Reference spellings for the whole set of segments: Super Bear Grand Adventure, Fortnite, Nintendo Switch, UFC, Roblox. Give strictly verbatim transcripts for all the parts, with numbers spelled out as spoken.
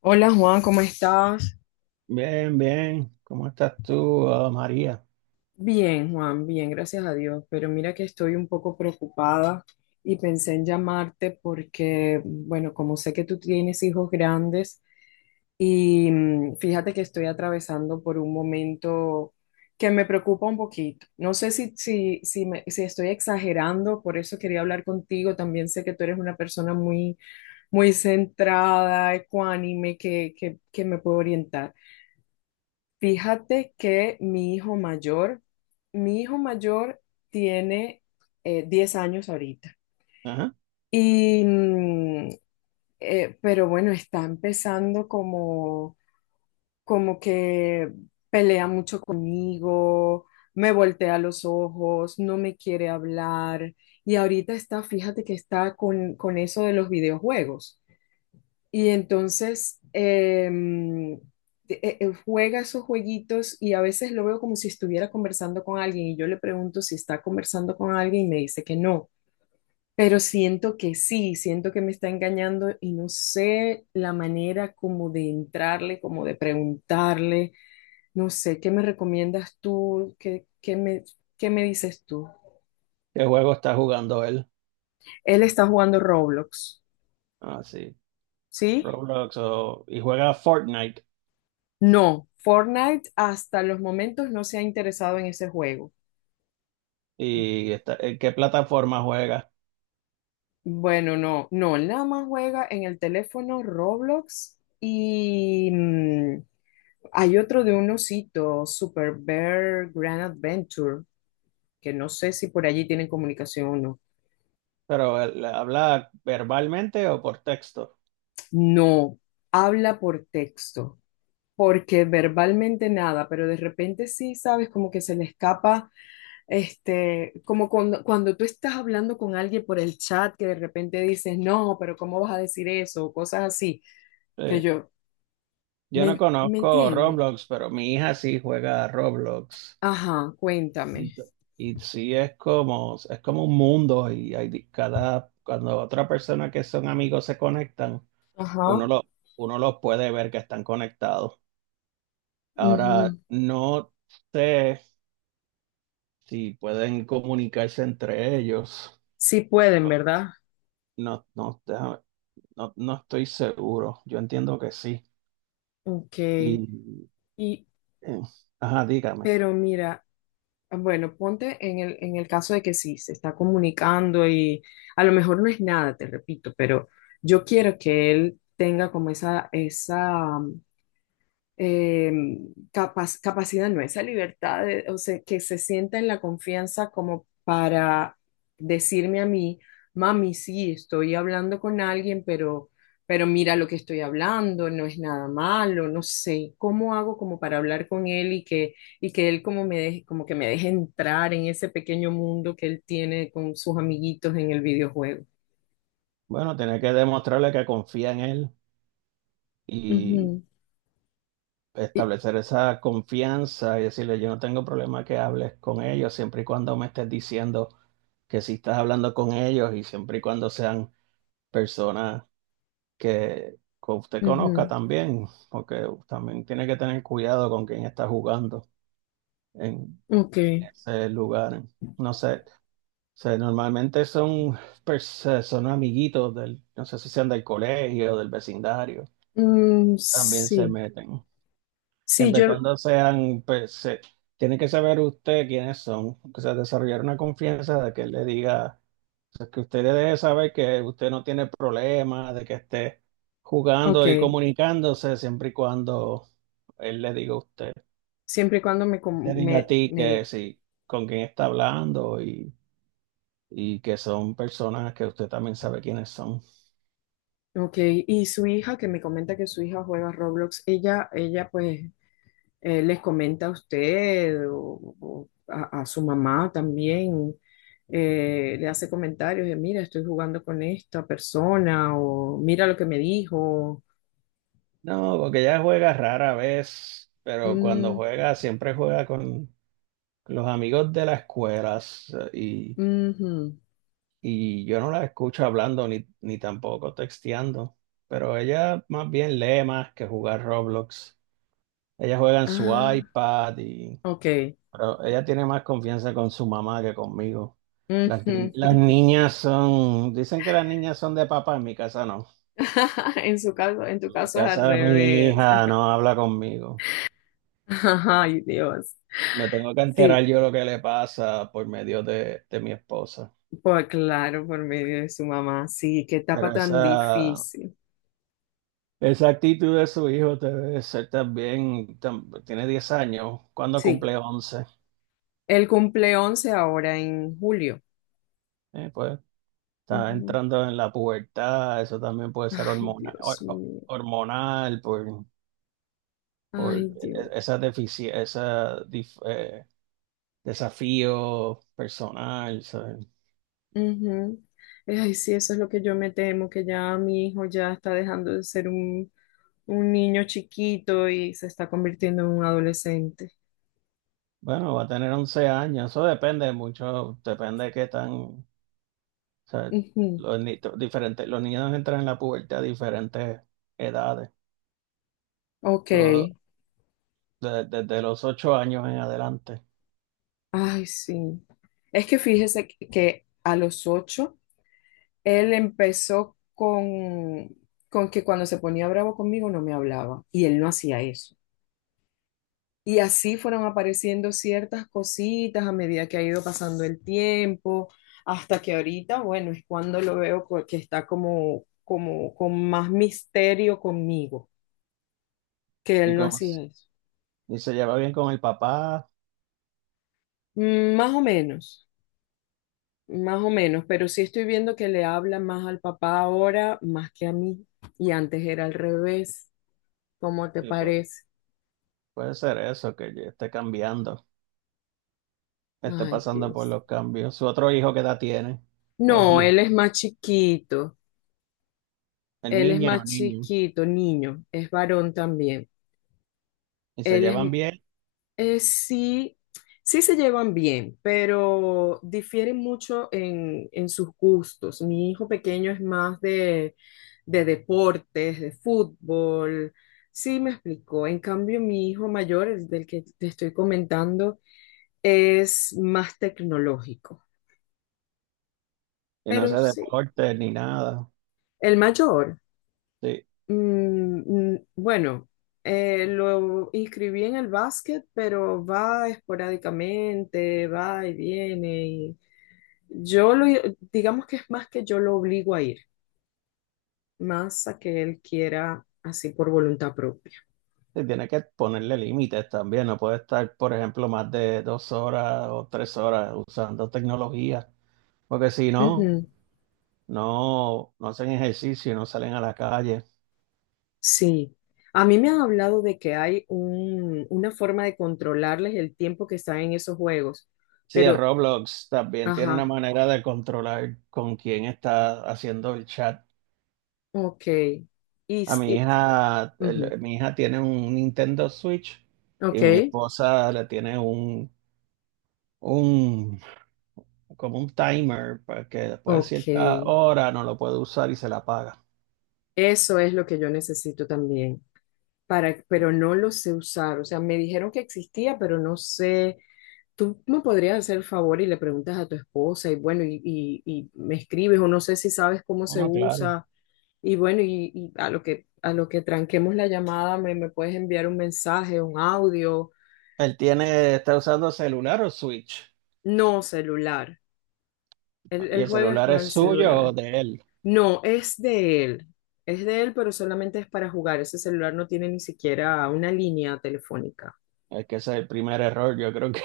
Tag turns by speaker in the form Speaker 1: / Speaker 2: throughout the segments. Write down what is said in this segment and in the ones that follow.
Speaker 1: Hola Juan, ¿cómo estás?
Speaker 2: Bien, bien. ¿Cómo estás tú, ah, María?
Speaker 1: Bien, Juan, bien, gracias a Dios. Pero mira que estoy un poco preocupada y pensé en llamarte porque, bueno, como sé que tú tienes hijos grandes y mm, fíjate que estoy atravesando por un momento que me preocupa un poquito. No sé si, si, si, me- si estoy exagerando, por eso quería hablar contigo. También sé que tú eres una persona muy, muy centrada, ecuánime, que, que, que me puede orientar. Fíjate que mi hijo mayor, mi hijo mayor tiene eh, diez años ahorita.
Speaker 2: Ajá.
Speaker 1: Y, mm, eh, pero bueno, está empezando como, como que pelea mucho conmigo, me voltea los ojos, no me quiere hablar. Y ahorita está, fíjate que está con, con eso de los videojuegos. Y entonces em, eh, eh, juega esos jueguitos y a veces lo veo como si estuviera conversando con alguien y yo le pregunto si está conversando con alguien y me dice que no, pero siento que sí, siento que me está engañando y no sé la manera como de entrarle, como de preguntarle, no sé, ¿qué me recomiendas tú? ¿Qué, qué me, qué me dices tú?
Speaker 2: ¿Qué juego está jugando él?
Speaker 1: Él está jugando Roblox,
Speaker 2: Ah, sí.
Speaker 1: ¿sí?
Speaker 2: Roblox o- y juega Fortnite.
Speaker 1: No, Fortnite hasta los momentos no se ha interesado en ese juego.
Speaker 2: ¿Y está- en qué plataforma juega?
Speaker 1: Bueno, no, no, él nada más juega en el teléfono Roblox y mm, hay otro de un osito, Super Bear Grand Adventure, que no sé si por allí tienen comunicación o no.
Speaker 2: Pero él habla verbalmente o por texto.
Speaker 1: No, habla por texto, porque verbalmente nada, pero de repente sí, sabes, como que se le escapa, este, como cuando, cuando tú estás hablando con alguien por el chat, que de repente dices, no, pero ¿cómo vas a decir eso? O cosas así que
Speaker 2: Sí.
Speaker 1: yo,
Speaker 2: Yo no
Speaker 1: ¿me, me
Speaker 2: conozco
Speaker 1: entiende?
Speaker 2: Roblox, pero mi hija sí juega a Roblox.
Speaker 1: Ajá,
Speaker 2: Y,
Speaker 1: cuéntame.
Speaker 2: t- y sí es como, es como un mundo y hay di- cada, cuando otra persona que son amigos se conectan, uno
Speaker 1: Ajá.
Speaker 2: lo, uno los puede ver que están conectados. Ahora,
Speaker 1: Ujú.
Speaker 2: no sé si pueden comunicarse entre ellos.
Speaker 1: Sí pueden, ¿verdad?
Speaker 2: No, no, déjame- no, no estoy seguro. Yo entiendo que sí.
Speaker 1: Ok.
Speaker 2: Y,
Speaker 1: Y,
Speaker 2: eh, ajá, dígame.
Speaker 1: pero mira, bueno, ponte en el, en el caso de que sí, se está comunicando y a lo mejor no es nada, te repito, pero yo quiero que él tenga como esa, esa eh, capac- capacidad, no, esa libertad, de- o sea, que se sienta en la confianza como para decirme a mí, mami, sí, estoy hablando con alguien, pero, pero mira lo que estoy hablando, no es nada malo, no sé, ¿cómo hago como para hablar con él y que, y que él como me deje, como que me deje entrar en ese pequeño mundo que él tiene con sus amiguitos en el videojuego?
Speaker 2: Bueno, tiene que demostrarle que confía en él y
Speaker 1: Ujú. Y-
Speaker 2: establecer esa confianza y decirle, yo no tengo problema que hables con ellos siempre y cuando me estés diciendo que sí estás hablando con ellos y siempre y cuando sean personas que, que usted conozca
Speaker 1: ujú.
Speaker 2: también, porque también tiene que tener cuidado con quién está jugando en
Speaker 1: Ok.
Speaker 2: ese lugar. No sé, o sea, normalmente son, pers- son amiguitos del, no sé si sean del colegio, del vecindario,
Speaker 1: Mm,
Speaker 2: también se
Speaker 1: sí.
Speaker 2: meten.
Speaker 1: Sí,
Speaker 2: Siempre y
Speaker 1: yo.
Speaker 2: cuando sean, pues, se- tiene que saber usted quiénes son, o sea, desarrollar una confianza de que él le diga. O sea, que usted debe saber que usted no tiene problema de que esté
Speaker 1: Ok,
Speaker 2: jugando y comunicándose siempre y cuando él le diga a usted,
Speaker 1: siempre y cuando me,
Speaker 2: te
Speaker 1: com-
Speaker 2: diga a
Speaker 1: me,
Speaker 2: ti
Speaker 1: me
Speaker 2: que
Speaker 1: diga.
Speaker 2: sí, con quién está hablando y, y que son personas que usted también sabe quiénes son.
Speaker 1: Ok, y su hija, que me comenta que su hija juega Roblox, ella, ella pues eh, les comenta a usted o, o a, a su mamá también, eh, le hace comentarios de, mira, estoy jugando con esta persona o mira lo que me dijo.
Speaker 2: No, porque ella juega rara vez, pero cuando
Speaker 1: Mm,
Speaker 2: juega siempre juega con los amigos de las escuelas
Speaker 1: ujú.
Speaker 2: y yo no la escucho hablando ni, ni tampoco texteando, pero ella más bien lee más que jugar Roblox. Ella juega en su
Speaker 1: Ah,
Speaker 2: iPad, y
Speaker 1: ok.
Speaker 2: pero ella tiene más confianza con su mamá que conmigo. Las, ni-
Speaker 1: Ujú.
Speaker 2: las niñas son, dicen que las niñas son de papá, en mi casa no.
Speaker 1: En su caso, en tu
Speaker 2: En mi
Speaker 1: caso es al
Speaker 2: casa mi
Speaker 1: revés.
Speaker 2: hija no habla conmigo.
Speaker 1: Ay, Dios.
Speaker 2: Me tengo que enterar
Speaker 1: Sí,
Speaker 2: yo lo que le pasa por medio de, de mi esposa.
Speaker 1: pues claro, por medio de su mamá. Sí, qué
Speaker 2: Pero
Speaker 1: etapa
Speaker 2: esa,
Speaker 1: tan difícil.
Speaker 2: Esa actitud de su hijo debe ser también, tam- tiene diez años, cuando
Speaker 1: Sí,
Speaker 2: cumple once?
Speaker 1: él cumple once ahora en julio.
Speaker 2: Eh, pues está
Speaker 1: Ujú.
Speaker 2: entrando en la pubertad, eso también puede ser
Speaker 1: Ay,
Speaker 2: hormonal,
Speaker 1: Dios
Speaker 2: hor- hor-
Speaker 1: mío.
Speaker 2: hormonal por, por
Speaker 1: Ay,
Speaker 2: e-
Speaker 1: Dios.
Speaker 2: esa deficiencia, esa dif- eh, desafío personal. ¿Sabes?
Speaker 1: Ujú. Ay, sí, eso es lo que yo me temo, que ya mi hijo ya está dejando de ser un, un niño chiquito y se está convirtiendo en un adolescente.
Speaker 2: Bueno, va a tener once años, eso depende mucho, depende de qué tan, o sea,
Speaker 1: Ujú.
Speaker 2: los, ni- diferentes, los niños entran en la pubertad a diferentes edades.
Speaker 1: Ok.
Speaker 2: Todo. De- desde los ocho años en adelante.
Speaker 1: Ay, sí. Es que fíjese que que a los ocho él empezó con, con que cuando se ponía bravo conmigo no me hablaba y él no hacía eso. Y así fueron apareciendo ciertas cositas a medida que ha ido pasando el tiempo, hasta que ahorita, bueno, es cuando lo veo co- que está como, como con más misterio conmigo, que
Speaker 2: Y
Speaker 1: él no
Speaker 2: como s-
Speaker 1: hacía eso.
Speaker 2: y se lleva bien con el papá,
Speaker 1: Mm, más o menos, más o menos, pero sí estoy viendo que le habla más al papá ahora, más que a mí, y antes era al revés. ¿Cómo te
Speaker 2: y pues
Speaker 1: parece?
Speaker 2: puede ser eso, que ya esté cambiando, esté
Speaker 1: Ay,
Speaker 2: pasando por
Speaker 1: Dios.
Speaker 2: los cambios. Su otro hijo que edad tiene, o es
Speaker 1: No,
Speaker 2: hija,
Speaker 1: él es más chiquito.
Speaker 2: es
Speaker 1: Él es
Speaker 2: niña
Speaker 1: más
Speaker 2: o niño,
Speaker 1: chiquito, niño. Es varón también.
Speaker 2: y se
Speaker 1: Él es,
Speaker 2: llevan bien,
Speaker 1: eh, sí, sí se llevan bien, pero difieren mucho en, en sus gustos. Mi hijo pequeño es más de, de deportes, de fútbol. Sí, me explicó. En cambio, mi hijo mayor, el del que te estoy comentando, es más tecnológico.
Speaker 2: y no hace
Speaker 1: Pero sí,
Speaker 2: deporte ni nada.
Speaker 1: el mayor.
Speaker 2: Sí,
Speaker 1: Mm, mm, bueno, eh, lo inscribí en el básquet, pero va esporádicamente, va y viene. Y yo lo, digamos que es más que yo lo obligo a ir, más a que él quiera así por voluntad propia.
Speaker 2: sí, tiene que ponerle límites también, no puede estar, por ejemplo, más de dos horas o tres horas usando tecnología, porque si no,
Speaker 1: Ujú,
Speaker 2: no, no hacen ejercicio, no salen a la calle.
Speaker 1: sí. A mí me han hablado de que hay un- una forma de controlarles el tiempo que están en esos juegos,
Speaker 2: Sí, el
Speaker 1: pero,
Speaker 2: Roblox también tiene una
Speaker 1: ajá,
Speaker 2: manera de controlar con quién está haciendo el chat.
Speaker 1: ok. Y,
Speaker 2: A
Speaker 1: s-
Speaker 2: mi
Speaker 1: y-
Speaker 2: hija, el-
Speaker 1: ujú,
Speaker 2: mi hija tiene un Nintendo Switch y
Speaker 1: ok,
Speaker 2: mi esposa le tiene un, un como un timer para que después de cierta
Speaker 1: ok.
Speaker 2: hora no lo puede usar y se la apaga.
Speaker 1: Eso es lo que yo necesito también, para, pero no lo sé usar. O sea, me dijeron que existía, pero no sé. Tú me podrías hacer el favor y le preguntas a tu esposa y bueno, y, y- y me escribes o no sé si sabes cómo
Speaker 2: Ah,
Speaker 1: se
Speaker 2: no, claro.
Speaker 1: usa. Y bueno, y, y a lo que, a lo que tranquemos la llamada, me, me puedes enviar un mensaje, un audio.
Speaker 2: Él tiene, está usando celular o Switch,
Speaker 1: No, celular. Él,
Speaker 2: y
Speaker 1: él
Speaker 2: el
Speaker 1: juega es
Speaker 2: celular
Speaker 1: con
Speaker 2: es
Speaker 1: el
Speaker 2: suyo
Speaker 1: celular.
Speaker 2: o de él.
Speaker 1: No, es de él. Es de él, pero solamente es para jugar. Ese celular no tiene ni siquiera una línea telefónica.
Speaker 2: Es que ese es el primer error, yo creo que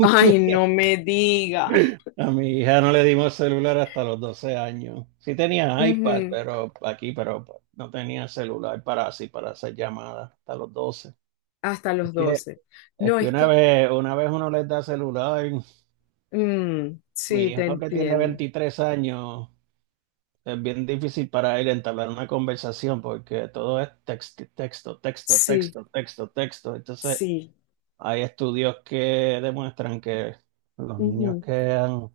Speaker 1: Ay, no me diga.
Speaker 2: a mi hija no le dimos celular hasta los doce años. Sí tenía iPad,
Speaker 1: Ujú,
Speaker 2: pero aquí, pero no tenía celular para así, para hacer llamadas hasta los doce.
Speaker 1: hasta
Speaker 2: Es
Speaker 1: los
Speaker 2: que,
Speaker 1: doce.
Speaker 2: es
Speaker 1: No,
Speaker 2: que
Speaker 1: es
Speaker 2: una
Speaker 1: que,
Speaker 2: vez, una vez uno les da celular,
Speaker 1: mm, sí,
Speaker 2: mi
Speaker 1: te
Speaker 2: hijo que tiene
Speaker 1: entiendo.
Speaker 2: veintitrés años, es bien difícil para él entablar una conversación porque todo es texto, texto, texto,
Speaker 1: Sí,
Speaker 2: texto, texto, texto. Entonces,
Speaker 1: sí.
Speaker 2: hay estudios que demuestran que los niños que han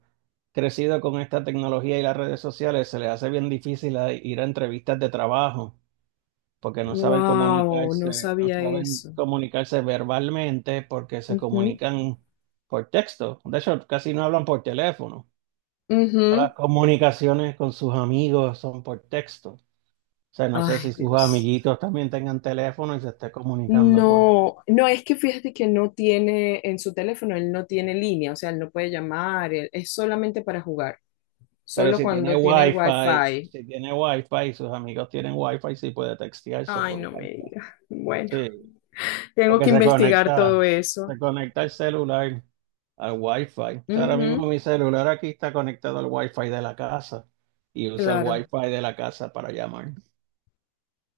Speaker 2: crecido con esta tecnología y las redes sociales, se les hace bien difícil a- ir a entrevistas de trabajo porque no saben
Speaker 1: Wow, no
Speaker 2: comunicarse, no
Speaker 1: sabía
Speaker 2: saben
Speaker 1: eso.
Speaker 2: comunicarse verbalmente porque se
Speaker 1: Ujú,
Speaker 2: comunican por texto. De hecho, casi no hablan por teléfono. Las
Speaker 1: ujú.
Speaker 2: comunicaciones con sus amigos son por texto. O sea, no sé
Speaker 1: Ay,
Speaker 2: si sus
Speaker 1: Dios.
Speaker 2: amiguitos también tengan teléfono y se esté comunicando por...
Speaker 1: No, no, es que fíjate que no tiene en su teléfono, él no tiene línea, o sea, él no puede llamar, él- es solamente para jugar,
Speaker 2: Pero
Speaker 1: solo
Speaker 2: si tiene
Speaker 1: cuando tiene el
Speaker 2: wifi,
Speaker 1: wifi.
Speaker 2: si tiene wifi y sus amigos tienen wifi, sí puede textearse
Speaker 1: Ay,
Speaker 2: por
Speaker 1: no me
Speaker 2: wifi.
Speaker 1: diga. Bueno,
Speaker 2: Sí.
Speaker 1: tengo
Speaker 2: Porque
Speaker 1: que
Speaker 2: se
Speaker 1: investigar
Speaker 2: conecta,
Speaker 1: todo eso.
Speaker 2: se conecta el celular al Wi-Fi. O sea, ahora mismo mi celular aquí está conectado al Wi-Fi de la casa y usa el
Speaker 1: Claro.
Speaker 2: Wi-Fi de la casa para llamar.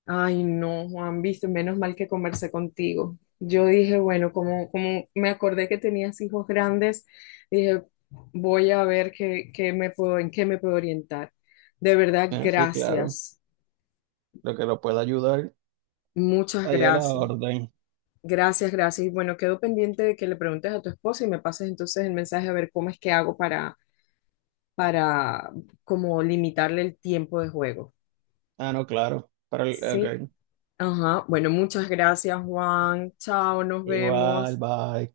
Speaker 1: Ay, no, Juan, viste, menos mal que conversé contigo. Yo dije, bueno, como, como me acordé que tenías hijos grandes, dije, voy a ver qué, qué me puedo, en qué me puedo orientar. De verdad,
Speaker 2: Ah, sí, claro.
Speaker 1: gracias.
Speaker 2: Lo que lo pueda ayudar,
Speaker 1: Muchas
Speaker 2: ahí a la
Speaker 1: gracias.
Speaker 2: orden.
Speaker 1: Gracias, gracias. Y bueno, quedo pendiente de que le preguntes a tu esposa y me pases entonces el mensaje a ver cómo es que hago para, para como limitarle el tiempo de juego.
Speaker 2: Ah, no, claro. Para el,
Speaker 1: Sí.
Speaker 2: ok.
Speaker 1: Ajá. Bueno, muchas gracias, Juan. Chao, nos
Speaker 2: Igual,
Speaker 1: vemos.
Speaker 2: bye.